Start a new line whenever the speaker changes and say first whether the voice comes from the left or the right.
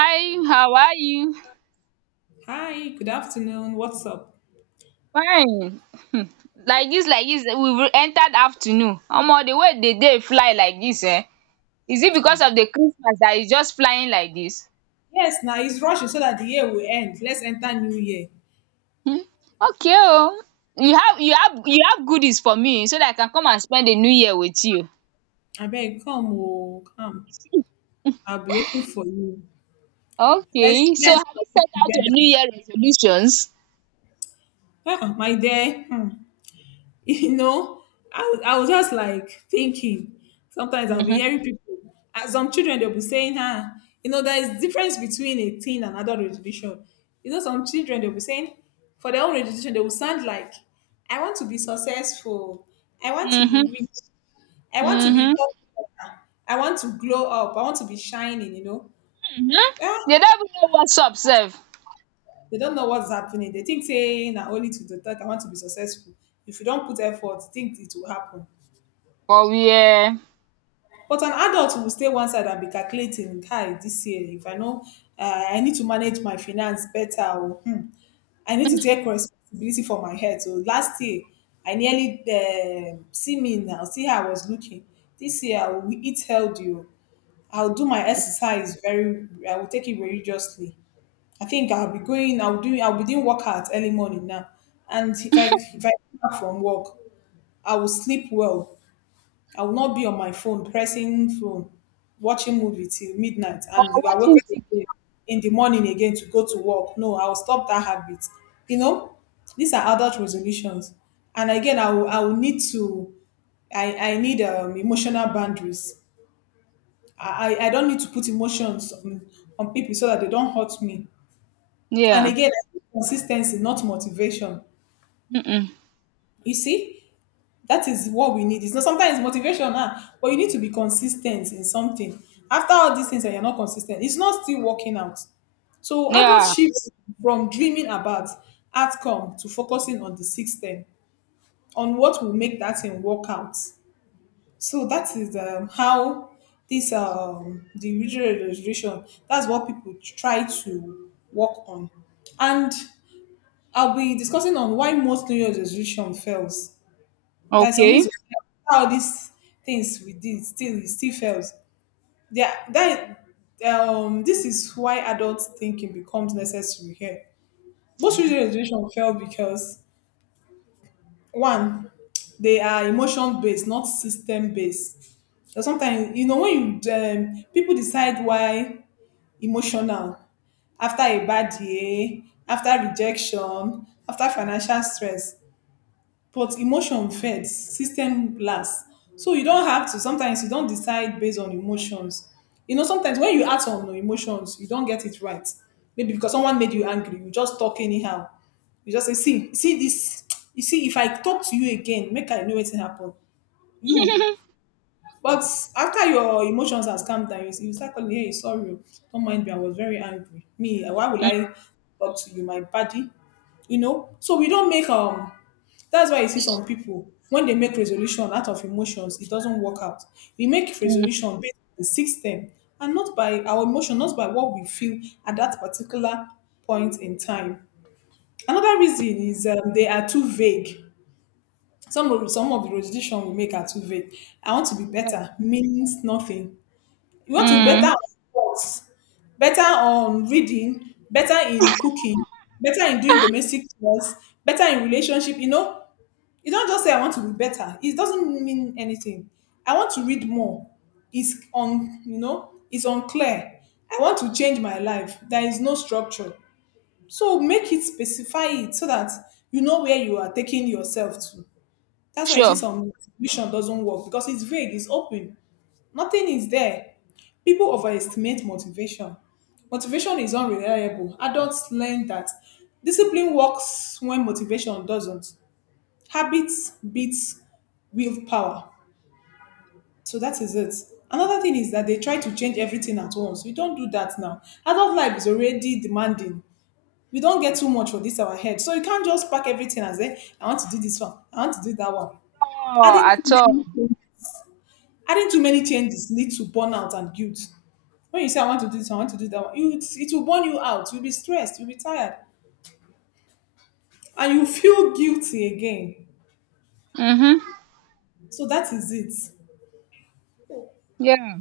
right: Hi, how are you?
left: Hi, good afternoon. What's up?
right: Fine. Hmm. Like this, like this. We've entered afternoon. Omo, the way the day fly like this? Eh? Is it
left: Uh,
right: because of the Christmas dat e just flying like this?
left: yes, now it's rushing so that the year will end. Let's enter new year.
right: Hmm, okay. Oh, you have goodies for me so dat I can come and spend the new year with you.
left: I beg, come, oh, come. I'll be waiting for you. Let's
right: Okay, so
left: let's
right: have you
left: talk it
right: set out your new
left: together.
right: year resolutions?
left: My dear, hmm. you know I was just like thinking. Sometimes I'll be
right: Mhm,
left: hearing people and some children, they'll be saying, huh, there is difference between a teen and adult registration. Some children, they'll be saying, for their own registration they will sound like, I want to be successful, I want to be
right: mhm,
left: rich, I want to be
right: mhm,
left: popular, I want to glow up, I want to be shining,
right: mhm.
left: yeah,
right: They don't even know WhatsApp self?
left: they don't know what's happening. They think saying that only to the thought, I want to be successful. If you don't put effort, think it will happen.
right: Or we
left: But an adult will stay one side and be calculating, hi, this year if I know, I need to manage my finance better. Or hmm, I need to take responsibility for my health. So last year I nearly see me now, see how I was looking. This year I will eat healthy, oh. I'll do my exercise very. I will take it religiously. I think I'll be going. I'll do. I'll be doing workout early morning now. And if I come back from work, I will sleep well. I will not be on my phone, pressing phone, watching movie till midnight,
right: or
left: and you are
right: watching
left: waking up again
right: TikTok.
left: in the morning again to go to work. No, I will stop that habit. You know, these are adult resolutions, and again, I will need to, I need emotional boundaries. I don't need to put emotions on people so that they don't hurt me. And
right: Yeah,
left: again, I need consistency, not motivation.
right: mm mm.
left: You see, that is what we need. It's not sometimes motivation, ah, but you need to be consistent in something. After all these things and you're not consistent, it's not still working out. So adult
right: Yeah.
left: shifts from dreaming about outcome to focusing on the system, on what will make that thing work out. So that is how this the usual registration. That's what people try to work on, and I'll be discussing on why most New Year's resolution fails. There's some
right: Okay.
left: reason why all these things we did still, it still fails. Yeah, that this is why adult thinking becomes necessary here. Most children education fail because one, they are emotion based, not system based. So sometimes you know when you people decide why emotional, after a bad year, after rejection, after financial stress. But emotion fades, system lasts. So you don't have to. Sometimes you don't decide based on emotions. You know, sometimes when you act on emotions, you don't get it right. Maybe because someone made you angry, you just talk anyhow. You just say, see, see this. You see, if I talk to you again, make I know what happened. You, but after your emotions has calmed down, you start calling, hey, sorry, oh, don't mind me, I was very angry. Me, eh, why will
right: Mm.
left: I talk to you, my body? You know? So we don't make, that's why you see some people, when they make resolution out of emotions, it doesn't work out. We make
right: Mm.
left: resolution based on the system and not by our emotion, not by what we feel at that particular point in time. Another reason is they are too vague. Some of the resolution we make are too vague. I want to be
right: Yeah.
left: better means nothing. You want to be better
right: Mm.
left: at sports, better on reading, better in cooking, better in doing domestic chores, better in relationship. You know, you don't just say I want to be better. It doesn't mean anything. I want to read more. It's on, it's unclear. I want to change my life. There is no structure. So make it, specify it so that you know where you are taking yourself to. That's why you see
right: Sure.
left: some vision doesn't work because it's vague, it's open. Nothing is there. People overestimate motivation. Motivation is unreliable. Adults learn that discipline works when motivation doesn't. Habits beats willpower. So that is it. Another thing is that they try to change everything at once. We don't do that now. Adult life is already demanding. We don't get too much for this our head. So you can't just pack everything and say, I want to do this one, I want to do that one.
right: Oh,
left: Adding
right: at
left: too
right: all.
left: many Adding too many changes leads to burnout and guilt. When you say, I want to do this, I want to do that, one," you, it will burn you out. You'll be stressed, you'll be tired, and you feel guilty again.
right: Mm-hmm.
left: So that is it.
right: Yeah.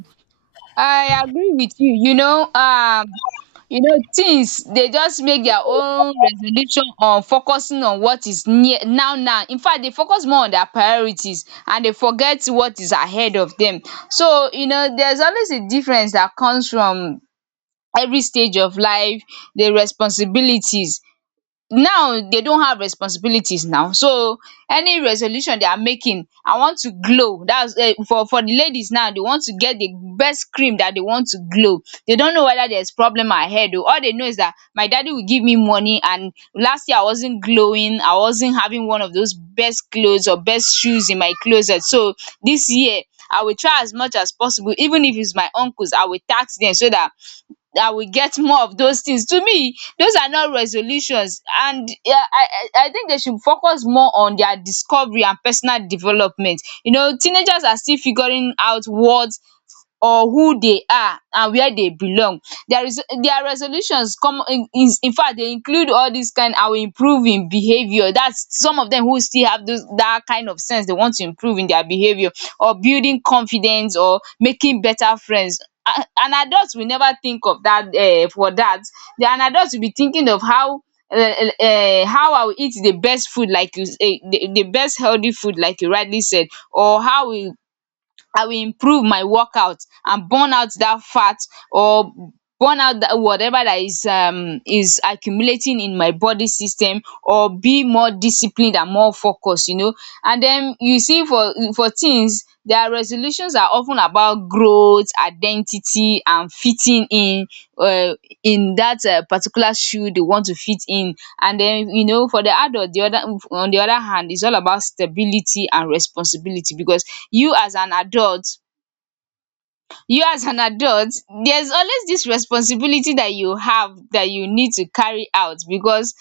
right: I agree with you. You know, things, they just make their own resolution on focusing on what is near now now. In fact, they focus more on their priorities and they forget what is ahead of them. So, you know, there's always a difference that comes from every stage of life, the responsibilities. Now they don't have responsibilities now, so any resolution they are making, I want to glow, that's for the ladies now, they want to get the best cream that they want to glow. They don't know whether there's problem ahead o, all they know is that my daddy will give me money, and last year I wasn't glowing, I wasn't having one of those best clothes or best shoes in my closet. So this year I will try as much as possible, even if it's my uncles I will tax them, so that I will get more of those things. To me, those are not resolutions. And yeah, I think they should focus more on their discovery and personal development. You know, teenagers are still figuring out what or who they are and where they belong. Their res their resolutions come in, is in fact they include all these kind, I will improve in behaviour, that's some of them who still have those that kind of sense, they want to improve in their behaviour or building confidence or making better friends. An adult will never think of that for that. The An adult will be thinking of how I will eat the best food like you the best healthy food like you rightly said, or how we I will improve my workout and burn out that fat, or burn out that whatever that is accumulating in my body system, or be more disciplined and more focused, you know. And then you see, for things, their resolutions are often about growth, identity and fitting in, um in that particular shoe they want to fit in. And then you know, for the adult, the other on the other hand, it's all about stability and responsibility. Because you as an adult you as an adult, there's always this responsibility that you have, that you need to carry out. Because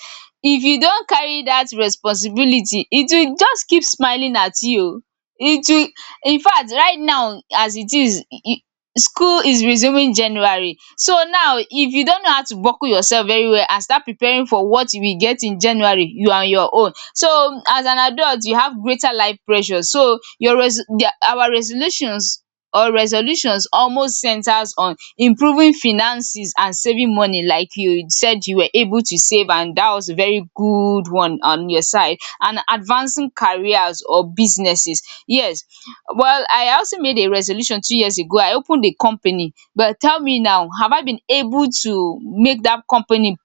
right: if you don't carry that responsibility, it will just keep smiling at you. It will In fact, right now as it is, school is resuming January. So now if you don't know how to buckle yourself very well and start preparing for what you will get in January, you are on your own. So as an adult, you have greater life pressure, so your res the, our resolutions or resolutions almost centers on improving finances and saving money, like you said you were able to save, and that was a very good one on your side, and advancing careers or businesses. Yes. Well, I also made a resolution 2 years ago, I opened a company, but tell me now, have I been able to make that company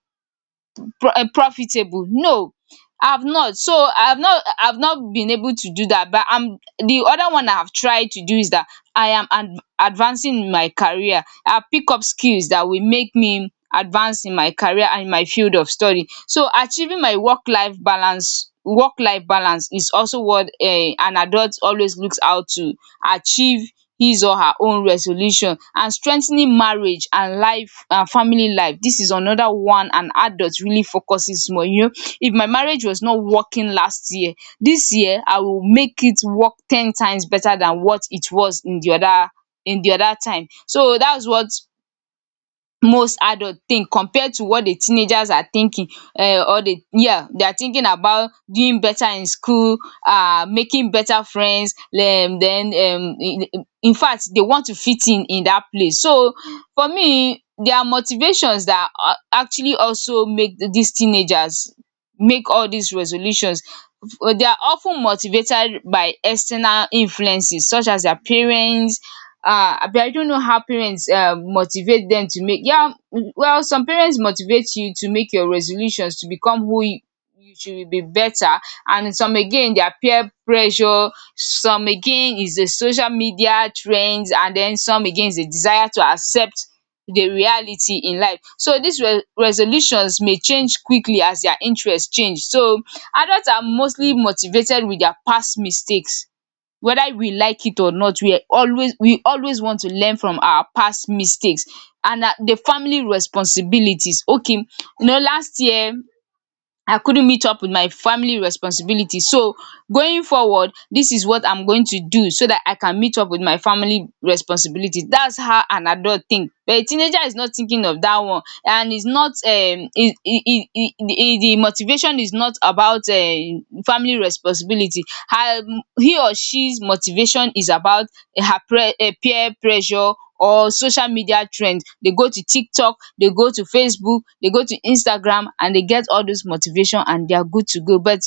right: profitable? No, I've not. So I've not been able to do that. But I'm the other one I've tried to do is that I am ad advancing in my career. I pick up skills that will make me advance in my career and my field of study. So achieving my work life balance, is also what an adult always looks out to achieve, his or her own resolution. And strengthening marriage and life and family life, this is another one an adult really focuses more, you know. If my marriage was not working last year, this year I will make it work 10 times better than what it was in the other time. So that's what most adult think compared to what the teenagers are thinking. Or the Yeah, they are thinking about doing better in school, making better friends, then in fact they want to fit in that place. So for me, there are motivations that actually also make these teenagers make all these resolutions. They are of ten motivated by external influences such as their parents. But I don't know how parents motivate them to make. Yeah. Well, some parents motivate you to make your resolutions to become who you should be better. And some again, their peer pressure, some again is the social media trends, and then some again is the desire to accept the reality in life. So these re resolutions may change quickly as their interests change. So adults are mostly motivated with their past mistakes. Whether we like it or not, we always want to learn from our past mistakes. And na the family responsibilities. Okay, you know, last year I couldn't meet up with my family responsibility. So going forward, this is what I'm going to do so that I can meet up with my family responsibility. That's how an adult think. But a teenager is not thinking of that one. And it's not it it it it the motivation is not about family responsibility. Her he or she's motivation is about her pre peer pressure or social media trend. They go to TikTok, they go to Facebook, they go to Instagram, and they get all those motivation and they are good to go. But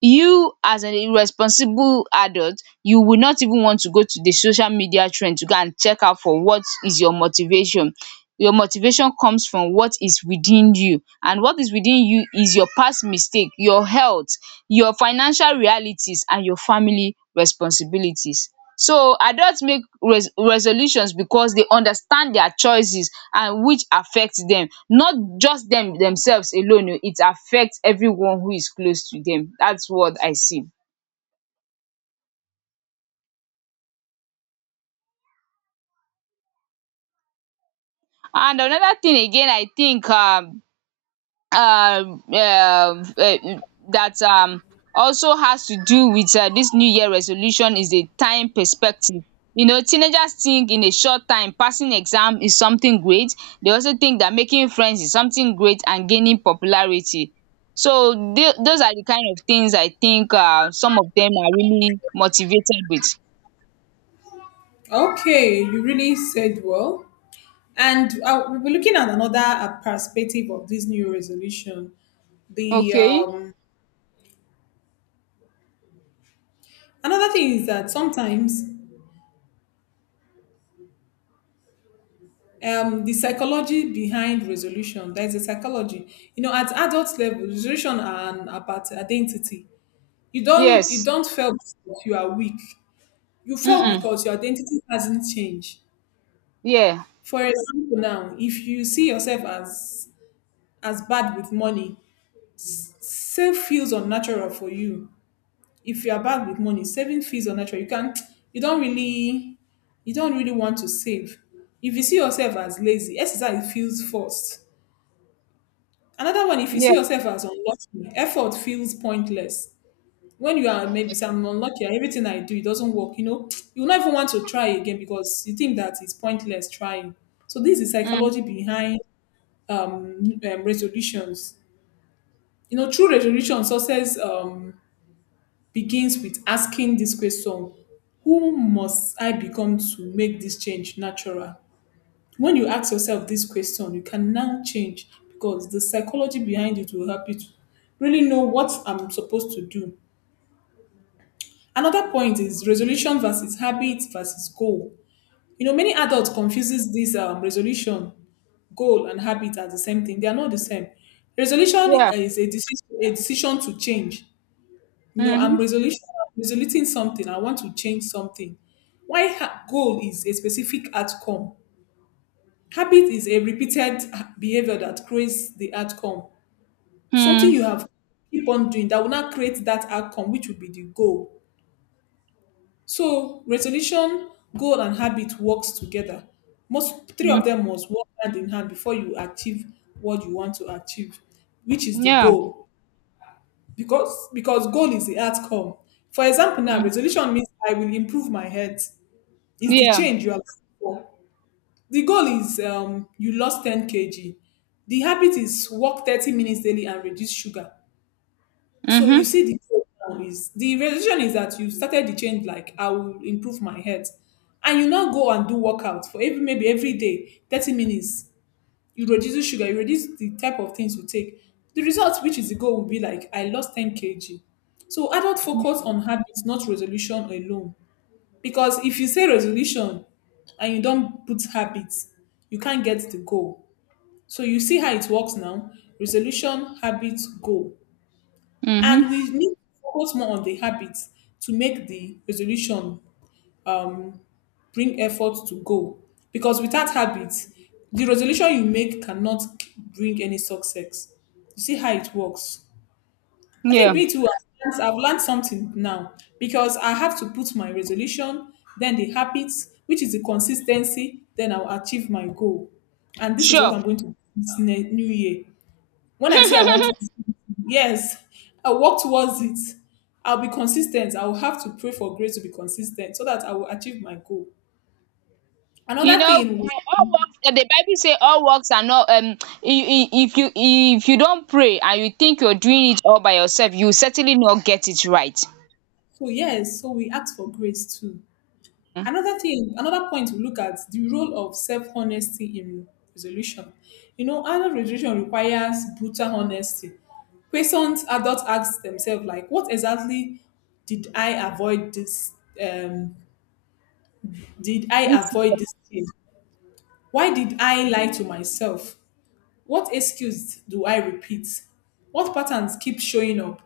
right: you as an irresponsible adult, you will not even want to go to the social media trend to go and check out for what is your motivation. Your motivation comes from what is within you, and what is within you is your past mistake, your health, your financial realities and your family responsibilities. So adults make resolutions because they understand their choices and which affect them. Not just them themselves alone o, it affect everyone who is close to them. That's what I see. And another thing again, I think um uh, um eh, that also has to do with this new year resolution is the time perspective. You know, teenagers think in a short time, passing exam is something great. They also think that making friends is something great and gaining popularity. So those are the kind of things I think. Some of them are really motivated with.
left: Okay, you really said well. And we'll be looking at another perspective of this new resolution. The
right: Okay.
left: another thing is that sometimes the psychology behind resolution, there is a psychology. You know, at adult level, resolution about identity. You don't you
right: Yes.
left: don't feel because you are weak. You feel
right: Mm-mm.
left: because your identity hasn't changed.
right: Yeah.
left: For example, now, if you see yourself as bad with money, save feels unnatural for you. If you are bad with money, saving feels unnatural. You can't, you don't really you don't really want to save. If you see yourself as lazy, exercise feels forced. Another one, if you see
right: Yeah.
left: yourself as unlucky, effort feels pointless. When you are maybe say I'm unlucky, and everything I do, it doesn't work, you know, you will not even want to try again because you think that it's pointless trying. So this is
right: Mm.
left: psychology behind resolutions. You know, true resolution success begins with asking this question. Who must I become to make this change natural? When you ask yourself this question, you can now change because the psychology behind it will help you to really know what I'm supposed to do. Another point is resolution versus habit versus goal. You know, many adults confuses this resolution, goal, and habit as the same thing. They are not the same. Resolution
right: Yeah.
left: is a decision to change. You know, I'm
right: Mm-hmm.
left: resolution, resoluting something. I want to change something. Goal is a specific outcome. Habit is a repeated behavior that creates the outcome. Something
right: Mm.
left: you have keep on doing that will not create that outcome, which would be the goal. So resolution, goal, and habit works together. Most three
right: Mm.
left: of them must work hand in hand before you achieve what you want to achieve, which is the
right: Yeah.
left: goal. Because goal is the outcome. For example, now,
right: Mm.
left: resolution means I will improve my health. Is the
right: Yeah.
left: change you are looking for. The goal is you lost 10 kg. The habit is walk 30 minutes daily and reduce sugar. So you
right: Mm-hmm.
left: see the goal now is the resolution is that you started the change like I will improve my health. And you now go and do workout for every maybe every day, 30 minutes. You reduce sugar, you reduce the type of things you take. The result, which is the goal, will be like I lost 10 kg. So adult focus on habits, not resolution alone. Because if you say resolution and you don't put habits, you can't get the goal. So you see how it works now. Resolution, habits, goal.
right: Mm-hmm.
left: And we need to focus more on the habits to make the resolution um, bring effort to go. Because without habits, the resolution you make cannot bring any success. You see how it works. I think
right: Yeah.
left: me too, I've learned something now because I have to put my resolution, then the habits, which is the consistency, then I'll achieve my goal. And this is what
right: Sure.
left: I'm going to do this new year. When I say I want to, yes, I'll work towards it. I'll be consistent. I will have to pray for grace to be consistent so that I will achieve my goal.
right: You
left: Another
right: know,
left: thing,
right: all works. The Bible say all works are not. If you don't pray and you think you're doing it all by yourself, you will certainly not get it right.
left: so yes, so we ask for grace too.
right: Mm.
left: Another thing, another point, we look at the role of self honesty in resolution. You know, adult resolution requires brutal honesty. Questions adults ask themselves, like, what exactly did I avoid this? Um, did I
right: This year.
left: avoid this thing? Why did I lie to myself? What excuse do I repeat? What patterns keep showing up?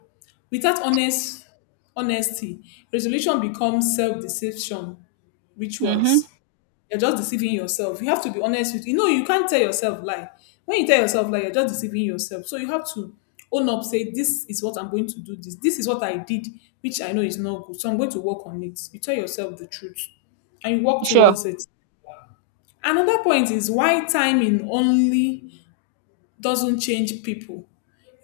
left: Without honesty, resolution becomes self-deception
right: Mm-hmm.
left: rituals. You're just deceiving yourself. You have to be honest with you. Know you can't tell yourself lie. When you tell yourself lie, you're just deceiving yourself. So you have to own up, say this is what I'm going to do. This is what I did, which I know is not good. So I'm going to work on it. You tell yourself the truth, and you walk
right: Sure.
left: towards it. Another point is why timing only doesn't change people.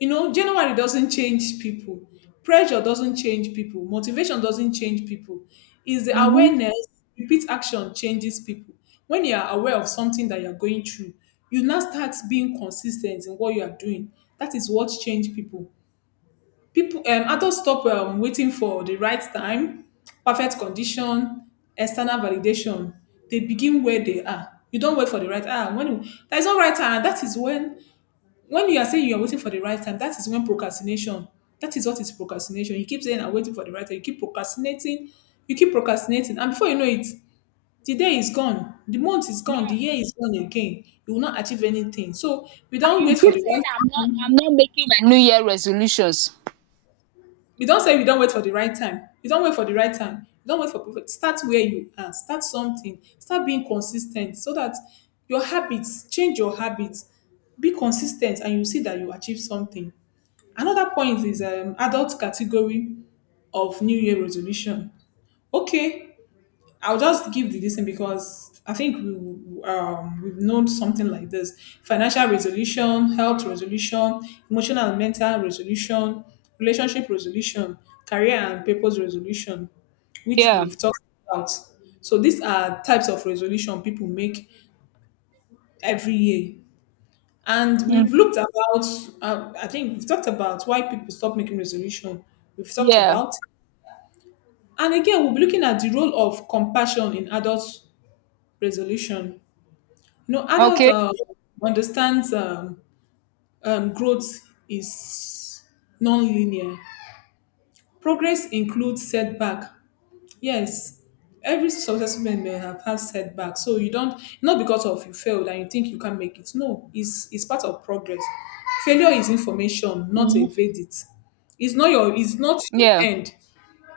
left: You know, January doesn't change people. Pressure doesn't change people. Motivation doesn't change people. Is the
right: Mm-hmm.
left: awareness, repeat action changes people. When you are aware of something that you're going through, you now start being consistent in what you are doing. That is what change people. People, adults stop waiting for the right time, perfect condition, external validation. They begin where they are. You don't wait for the right time. When there's no right time, that is when you are saying you are waiting for the right time. That is when procrastination. That is what is procrastination. You keep saying I'm waiting for the right time. You keep procrastinating. You keep procrastinating, and before you know it, the day is gone, the month is gone, the
right: Yeah.
left: year is gone again. You will not achieve anything. So we
right: And
left: don't
right: you
left: wait for
right: keep
left: the
right: saying
left: right
right: I'm not. I'm
left: time.
right: not making my New Year resolutions.
left: You don say, you don wait for the right time, you don wait for the right time, you don wait for perfect start. Where you are, start something, start being consis ten t, so that your habits change. Your habits, be consis ten t and you see that you achieve something. Another point is adult category of New Year resolution. Okay, I'll just give the listen because I think we, we've known something like this: financial resolution, health resolution, emotional and mental resolution, relationship resolution, career and purpose resolution, which
right: Yeah.
left: we've talked about. So these are types of resolution people make every year, and
right: Mm.
left: we've looked about. I think we've talked about why people stop making resolution. We've talked
right: Yeah.
left: about, and again, we'll be looking at the role of compassion in adult resolution. You know, adult
right: Okay.
left: understands, growth is non-linear. Progress includes setback. Yes, every successful man may have had setback. So you don't, not because of you failed and you think you can not make it. No, it's part of progress. Failure is information, not a
right: Mm-hmm.
left: verdict. It's not your
right: Yeah.
left: end.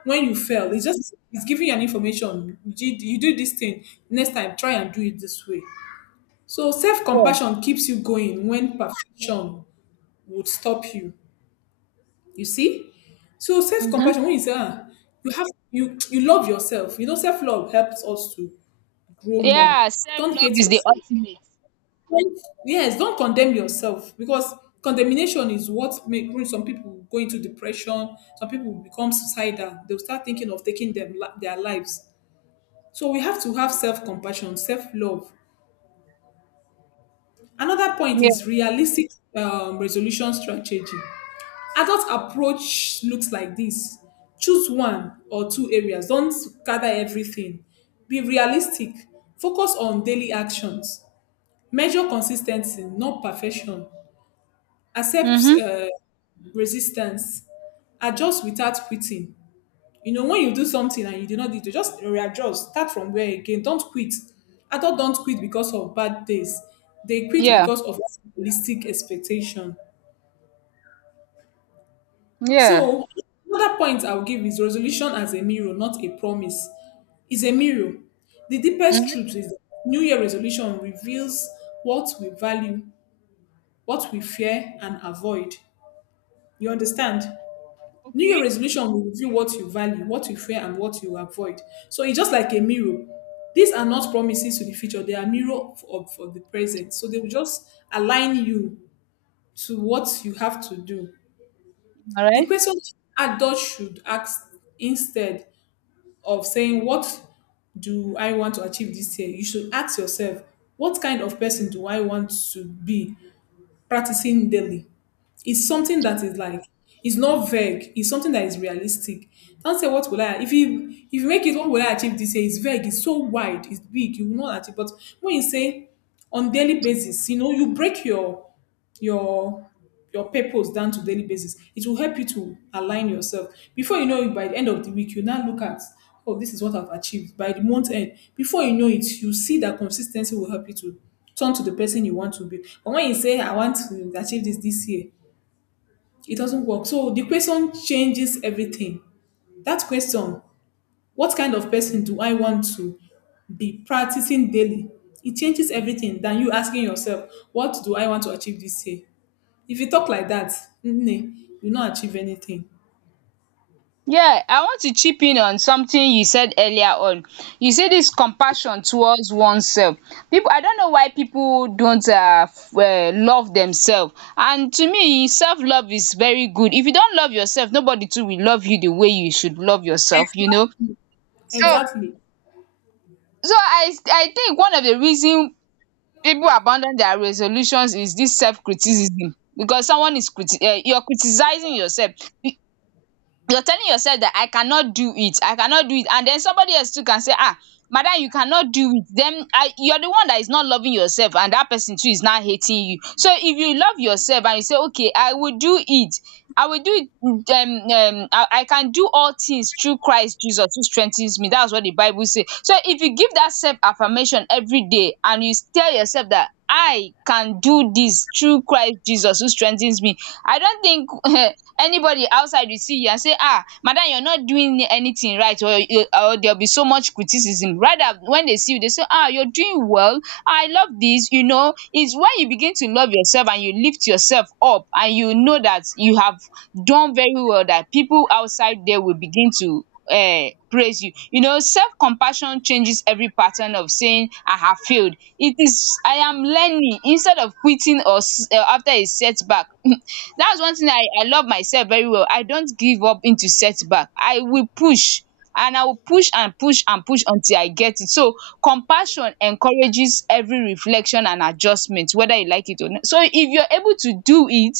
left: When you fail, it's giving you an information. You do this thing next time. Try and do it this way. So
right: Sure.
left: self-compassion keeps you going when perfection would stop you. You see? So self-compassion,
right: Mm-hmm.
left: when you say, ah, you love yourself. You know, self-love helps us to grow more.
right: Yeah. Self
left: Don't
right: love
left: hate
right: is the
left: yourself.
right: ultimate.
left: Like, yes, don't condemn yourself, because condemnation is what make brings some people go into depression. Some people become suicidal. They'll start thinking of taking their lives. So we have to have self-compassion, self-love. Another point
right: Yeah.
left: is realistic resolution strategy. Adult approach looks like this: choose one or two areas, don't gather everything, be realistic, focus on daily actions, measure consistency, not perfection, accept
right: Mm-hmm.
left: resistance, adjust without quitting. You know, when you do something and you do not do it, just readjust, start from where again, don't quit. Adult don't quit because of bad days. They quit
right: Yeah.
left: because of realistic expectation.
right: Yeah.
left: So another point I'll give is resolution as a mirror, not a promise. It's a mirror. The deepest truth is that New Year resolution reveals what we value, what we fear and avoid. You understand? New Year
right: Okay.
left: resolution will reveal what you value, what you fear, and what you avoid. So it's just like a mirror. These are not promises to the future, they are mirror of the present. So they will just align you to what you have to do. The
right: Alright.
left: question adults should ask, instead of saying what do I want to achieve this year, you should ask yourself, what kind of person do I want to be practicing daily? It's something that is like, it's not vague. It's something that is realistic. Don't say what will I, if you make it, what will I achieve this year? It's vague. It's so wide. It's big. You will not achieve. But when you say on daily basis, you know, you break your your your purpose down to daily basis. It will help you to align yourself. Before you know it, by the end of the week, you now look at, oh, this is what I've achieved. By the month end, before you know it, you see that consistency will help you to turn to the person you want to be. But when you say, I want to achieve this year, it doesn't work. So the question changes everything. That question, what kind of person do I want to be practicing daily? It changes everything than you asking yourself, what do I want to achieve this year? If you talk like that, mm, you not achieve anything.
right: Yeah, I want to chip in on something you said earlier on. You say this compassion towards oneself. People, I don't know why people don't love themselves. And to me, self love is very good. If you don't love yourself, nobody too will love you the way you should love yourself, you know. So,
left: Exactly.
right: so, I think one of the reason people abandon their resolutions is this self criticism. Because someone is you're criticizing yourself, you're telling yourself that I cannot do it, I cannot do it, and then somebody else too can say, ah, madam, you cannot do it. Then you're the one that is not loving yourself, and that person too is now hating you. So if you love yourself and you say, okay, I will do it. I will do it. I can do all things through Christ Jesus who strengthens me. That's what the Bible says. So if you give that self affirmation every day and you tell yourself that I can do this through Christ Jesus who strengthens me, I don't think anybody outside will see you and say, ah, madam, you are not doing anything right, or there will be so much criticism. Rather, when they see you, they say, ah, you are doing well. Ah, I love this, you know, it's when you begin to love yourself and you lift yourself up and you know that you have done very well, that people outside there will begin to praise you, you know, self compassion changes every pattern of saying I have failed. It is I am learning instead of quitting or after a setback. That's one thing, I love myself very well. I don't give up into setback. I will push and I will push and push and push until I get it. So compassion encourages every reflection and adjustment, whether you like it or not. So if you're able to do it,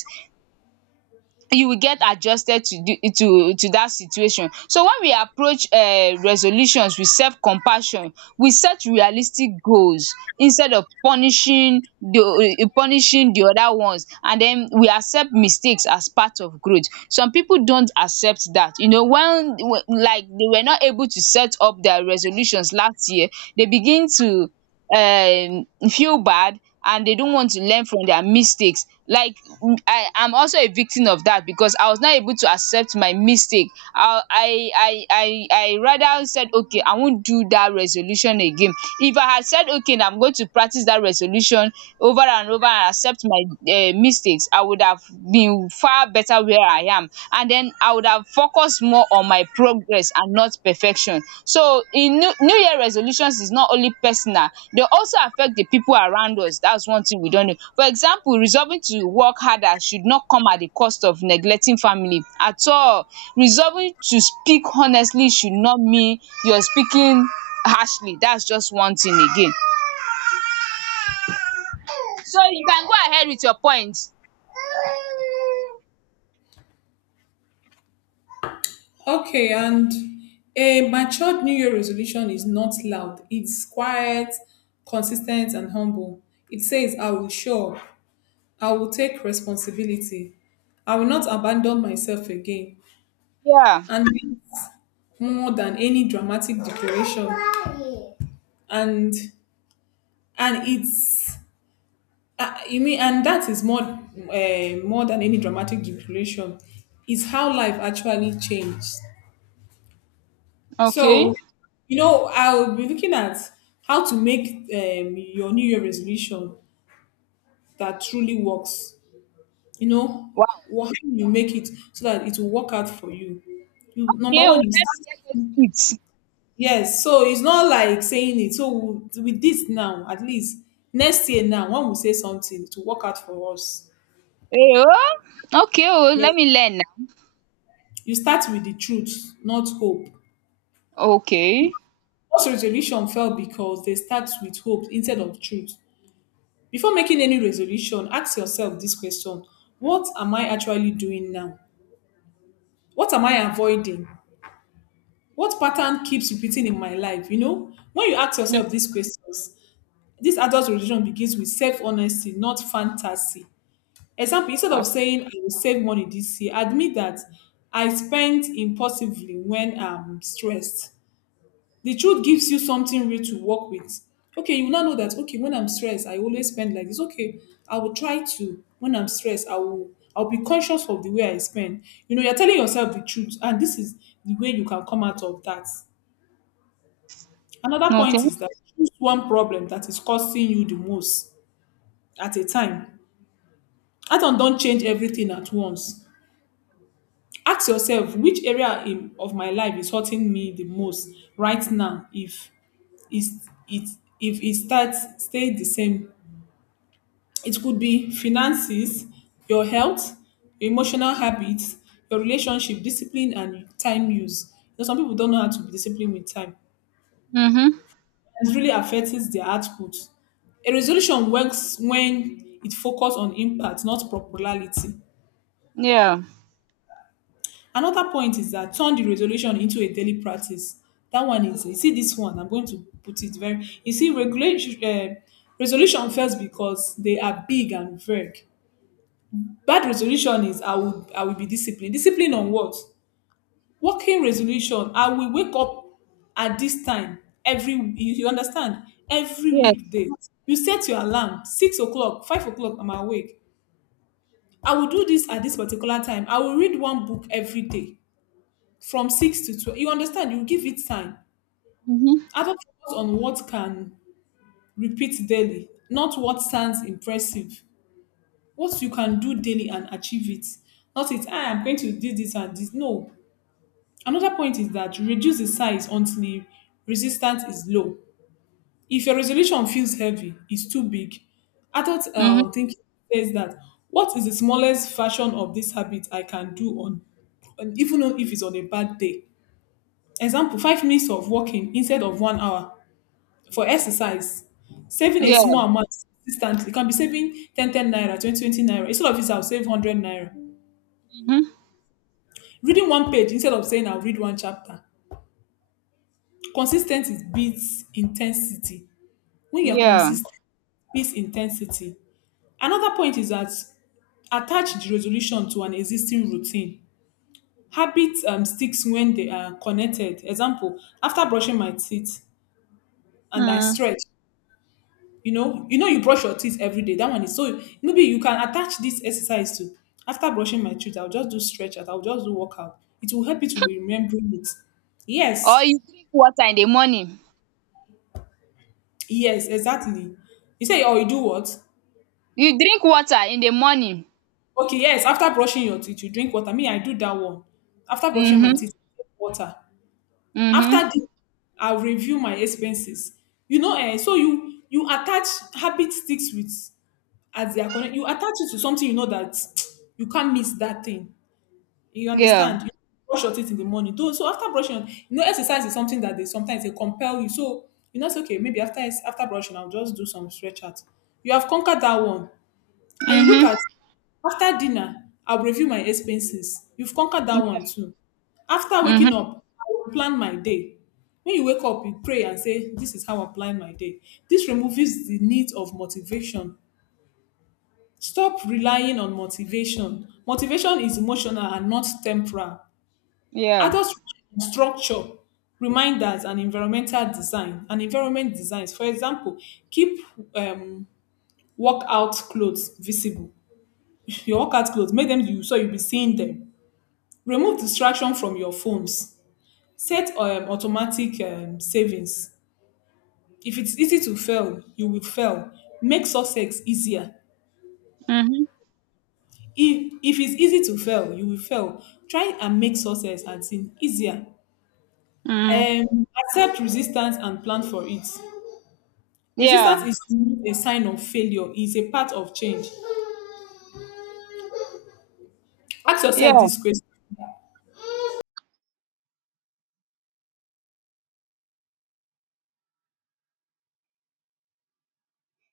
right: you will get adjusted to the to that situation. So when we approach resolutions with self compassion, we set realistic goals instead of punishing the punishing the other ones, and den we accept mistakes as part of growth. Some pipu don't accept that, you know, when like they were not able to set up their resolutions last year, they begin to feel bad, and they don't want to learn from their mistakes, like I am also a victim of that because I was not able to accept my mistake. I rather said, okay, I won't do that resolution again. If I had said, okay, now I'm going to practice that resolution over and over and accept my mistakes, I would have been far better where I am, and then I would have focused more on my progress and not perfection. So in new year resolutions is not only personal, they also affect the people around us. That's one thing we don't know. For example, resolving to work harder should not come at the cost of neglecting family at all. Resolving to speak honestly should not mean you're speaking harshly. That's just one thing again. So you can go ahead with your point.
left: Okay, and a matured New Year resolution is not loud. It's quiet, consistent, and humble. It says, I will show up. I will take responsibility. I will not abandon myself again.
right: Yeah,
left: And it's more than any dramatic declaration. And and it's You mean, and that is more than any dramatic declaration. Is how life actually changed. So
right: okay.
left: you know I will be looking at how to make your New Year resolution that truly works. You know,
right: Wow.
left: how you make it so that it will work out for you. You, number
right: Okay o,
left: one is,
right: let me get those tips.
left: yes, so it's not like saying it. So with this now, at least next year now, when we say something to work out for us,
right: Eh, oh! Okay, oh,
left: yes.
right: let me learn now.
left: You start with the truth, not hope.
right: Okay.
left: Most resolution fail because they start with hope instead of truth. Before making any resolution, ask yourself this question: what am I actually doing now? What am I avoiding? What pattern keeps repeating in my life? You know, when you ask
right: Mm.
left: yourself these questions, this adult religion begins with self honesty, not fantasy. Example, instead
right: uh,
left: of saying I will save money this year, admit that I spent impulsively when I'm stressed. The truth gives you something real to work with. Okay, you now know that, okay, when I'm stressed, I always spend like this. Okay, I will try to when I'm stressed, I'll be conscious of the way I spend. You know, you're telling yourself the truth, and this is the way you can come out of that. Another point
right: Okay.
left: is that choose one problem that is costing you the most at a time. That, don't change everything at once. Ask yourself which area of my life is hurting me the most right now. Is it if it starts stay the same, it could be finances, your health, your emotional habits, your relationship, discipline, and time use. You know, some people don't know how to be disciplined with time,
right: Hmm.
left: and really affects their output. A resolution works when it focuses on impact, not popularity.
right: Yeah.
left: Another point is that turn the resolution into a daily practice. That one is, you see this one, I'm going to put it very, you see, resolution fails because they are big and vague. Bad resolution is I will be disciplined. Discipline on what? Working resolution, I will wake up at this time every, you understand, every
right: Yes.
left: weekday. You set your alarm, 6 o'clock, 5 o'clock, I'm awake. I will do this at this particular time. I will read 1 book every day from 6 to 12. You understand, you give it time. I
right: Mm-hmm.
left: don't focus on what can repeat daily, not what sounds impressive. What you can do daily and achieve it, not it I am going to do this and this. No. Another point is that reduce the size until resistance is low. If your resolution feels heavy, it's too big. Adult
right: Mm-hmm.
left: thinking says that, what is the smallest version of this habit I can do on, and even though if it's on a bad day. Example: 5 minutes of walking instead of 1 hour for exercise. Saving a
right: Yeah.
left: small amount consistently, it can be saving 10 10 naira, 20 20 naira. Instead of this, I'll save 100 naira.
right: Mm-hmm.
left: Reading 1 page instead of saying I'll read 1 chapter. Consistency beats intensity. When you're
right: Yeah.
left: consistent, beats intensity. Another point is that attach the resolution to an existing routine. Habit sticks when they are connected. Example, after brushing my teeth and I
right: Mm.
left: stretch. You know, you know you brush your teeth every day. That one is so, maybe you can attach this exercise to, after brushing my teeth, I'll just do stretch out, I'll just do workout. It will help you to be remembering it.
right: Or
left: Yes,
right: you drink water in the morning.
left: yes, exactly. You say, oh, you do what?
right: You drink water in the morning.
left: Okay, yes, after brushing your teeth, you drink water. Me, I do that one. After brushing my
right: Mm-hmm.
left: teeth, I drink water. After
right: Mm-hmm.
left: this, I'll review my expenses. You know, eh, so you attach, habit sticks with as they are connected. You attach it to something you know that you can't miss that thing. You
right: Yeah.
left: understand? You brush your teeth in the morning. So after brushing, exercise is something that they sometimes they compel you. So it's okay. Maybe after brushing, I'll just do some stretch out. You have conquered that one. And you look
right: Mm-hmm.
left: at after dinner, I'll review my expenses. You've conquered that one too. After waking
right: Mm-hmm.
left: up, I will plan my day. When you wake up, you pray and say, "This is how I plan my day." This removes the need of motivation. Stop relying on motivation. Motivation is emotional and not temporal.
right: Yeah.
left: Adults rely on structure, reminders, and environmental design. And environment designs, for example, keep um, workout clothes visible, your workout clothes, make them you so you will be seeing them. Remove distraction from your phones. Set automatic savings. If it's easy to fail, you will fail. Make success easier.
right: Mm-hmm.
left: If it's easy to fail, you will fail. Try and make success, as in, easier.
right: Mm.
left: Accept resistance and plan for it.
right: Yeah.
left: Resistance is not a sign of failure, it's a part of change. Ask yourself
right: Yeah.
left: this question.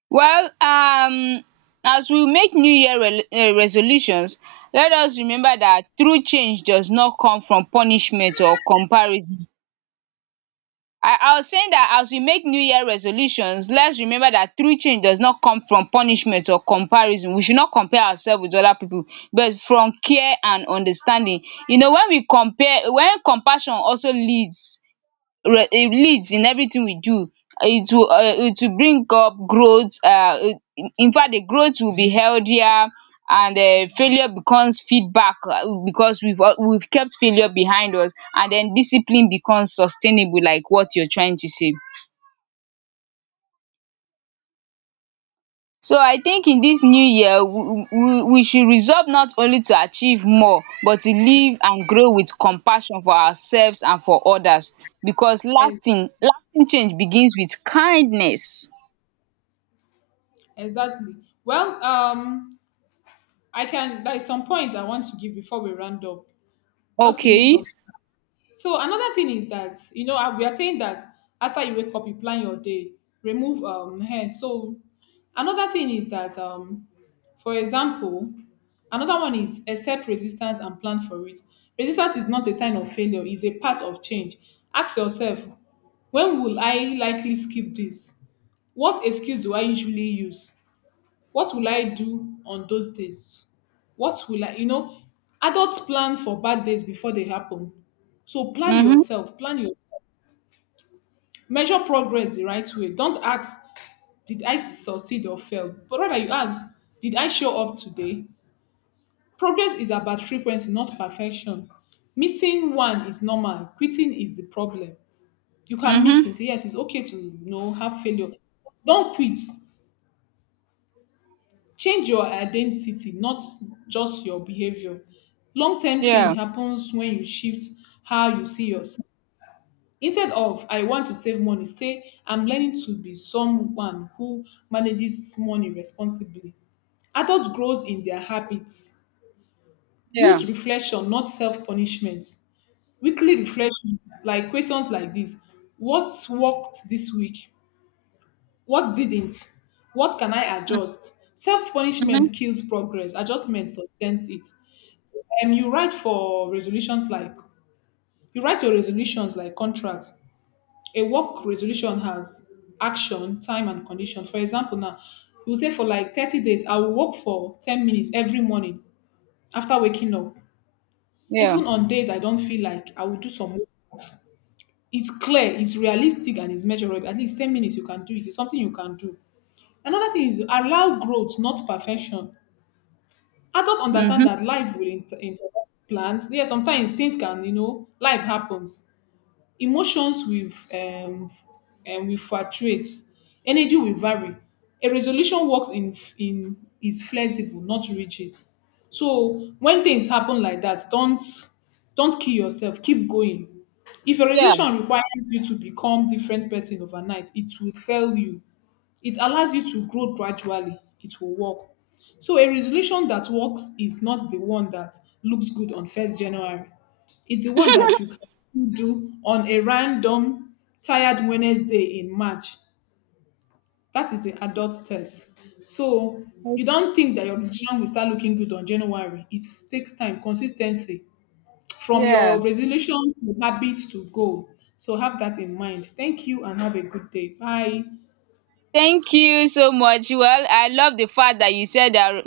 right: Well, as we make new year rel resolutions, let us remember that true change does not come from punishment or comparison. I was saying that as we make new year resolutions, let's remember that true change does not come from punishment or comparison. We should not compare ourselves with other people, but from care and understanding. You know, when we compare when compassion also leads re leads in everything we do, it will, it will bring up growth. Infact the growth will be healthier, and failure becomes feedback, because we've kept failure behind us, and then discipline becomes sustainable, like what you're trying to say. So I think in this new year, we should resolve not only to achieve more but to live and grow with compassion for ourselves and for others, because
left: Ex-
right: lasting change begins with kindness.
left: exactly. Well, I can, there is some points I want to give before we round up. Just give me
right: Okay.
left: some. So another thing is that, you know, we are saying that after you wake up, you plan your day, remove hair. So another thing is that, for example, another one is accept resistance and plan for it. Resistance is not a sign of failure, it's a part of change. Ask yourself, when will I likely skip this? What excuse do I usually use? What will I do on those days? What will I, adults plan for bad days before they happen. So plan
right: Mhm.
left: yourself, plan yourself. Measure progress the right way. Don't ask, did I succeed or fail? But rather you ask, did I show up today? Progress is about frequency, not perfection. Missing one is normal. Quitting is the problem. You can mix
right: Mhm.
left: and say, yes, it's okay to have failure. Don't quit. Change your identity, not just your behavior. Long term change
right: Yeah.
left: happens when you shift how you see yourself. Instead of, I want to save money, say, I'm learning to be someone who manages money responsibly. Adult grows in their habits.
right: Yeah.
left: Use reflection, not self punishment. Weekly reflections, like questions like this. What worked this week? What didn't? What can I adjust? Self
right: Mhm.
left: punishment kills progress, adjustment sustains it. You write for resolutions like you write your resolutions like contracts. A work resolution has action, time, and condition. For example, now you say for like 30 days, I will work for 10 minutes every morning after waking up.
right: Yeah.
left: Even on days I don't feel like, I will do some work. It's clear, it's realistic, and it's measurable. At least 10 minutes, you can do it. It's something you can do. Another thing is allow growth, not perfection. Adults
right: Mhm.
left: understand that life will interrupt plans. Yeah, sometimes things can, you know, life happens. Emotions will um and will fluctuate. Energy will vary. A resolution works in is flexible, not rigid. So when things happen like that, don't kill yourself. Keep going. If a
right: Yeah.
left: resolution requires you to become different person overnight, it will fail you. It allows you to grow gradually. It will work. So a resolution that works is not the one that looks good on 1st January. It's the one that you can do on a random tired Wednesday in March. That is an adult test. So you don't think that your resolution will start looking good on January. It takes time, consistency, from
right: Yeah.
left: your resolution to habit to goal. So have that in mind. Thank you and have a good day. Bye.
right: Thank you so much. Well, I love the fact that you said that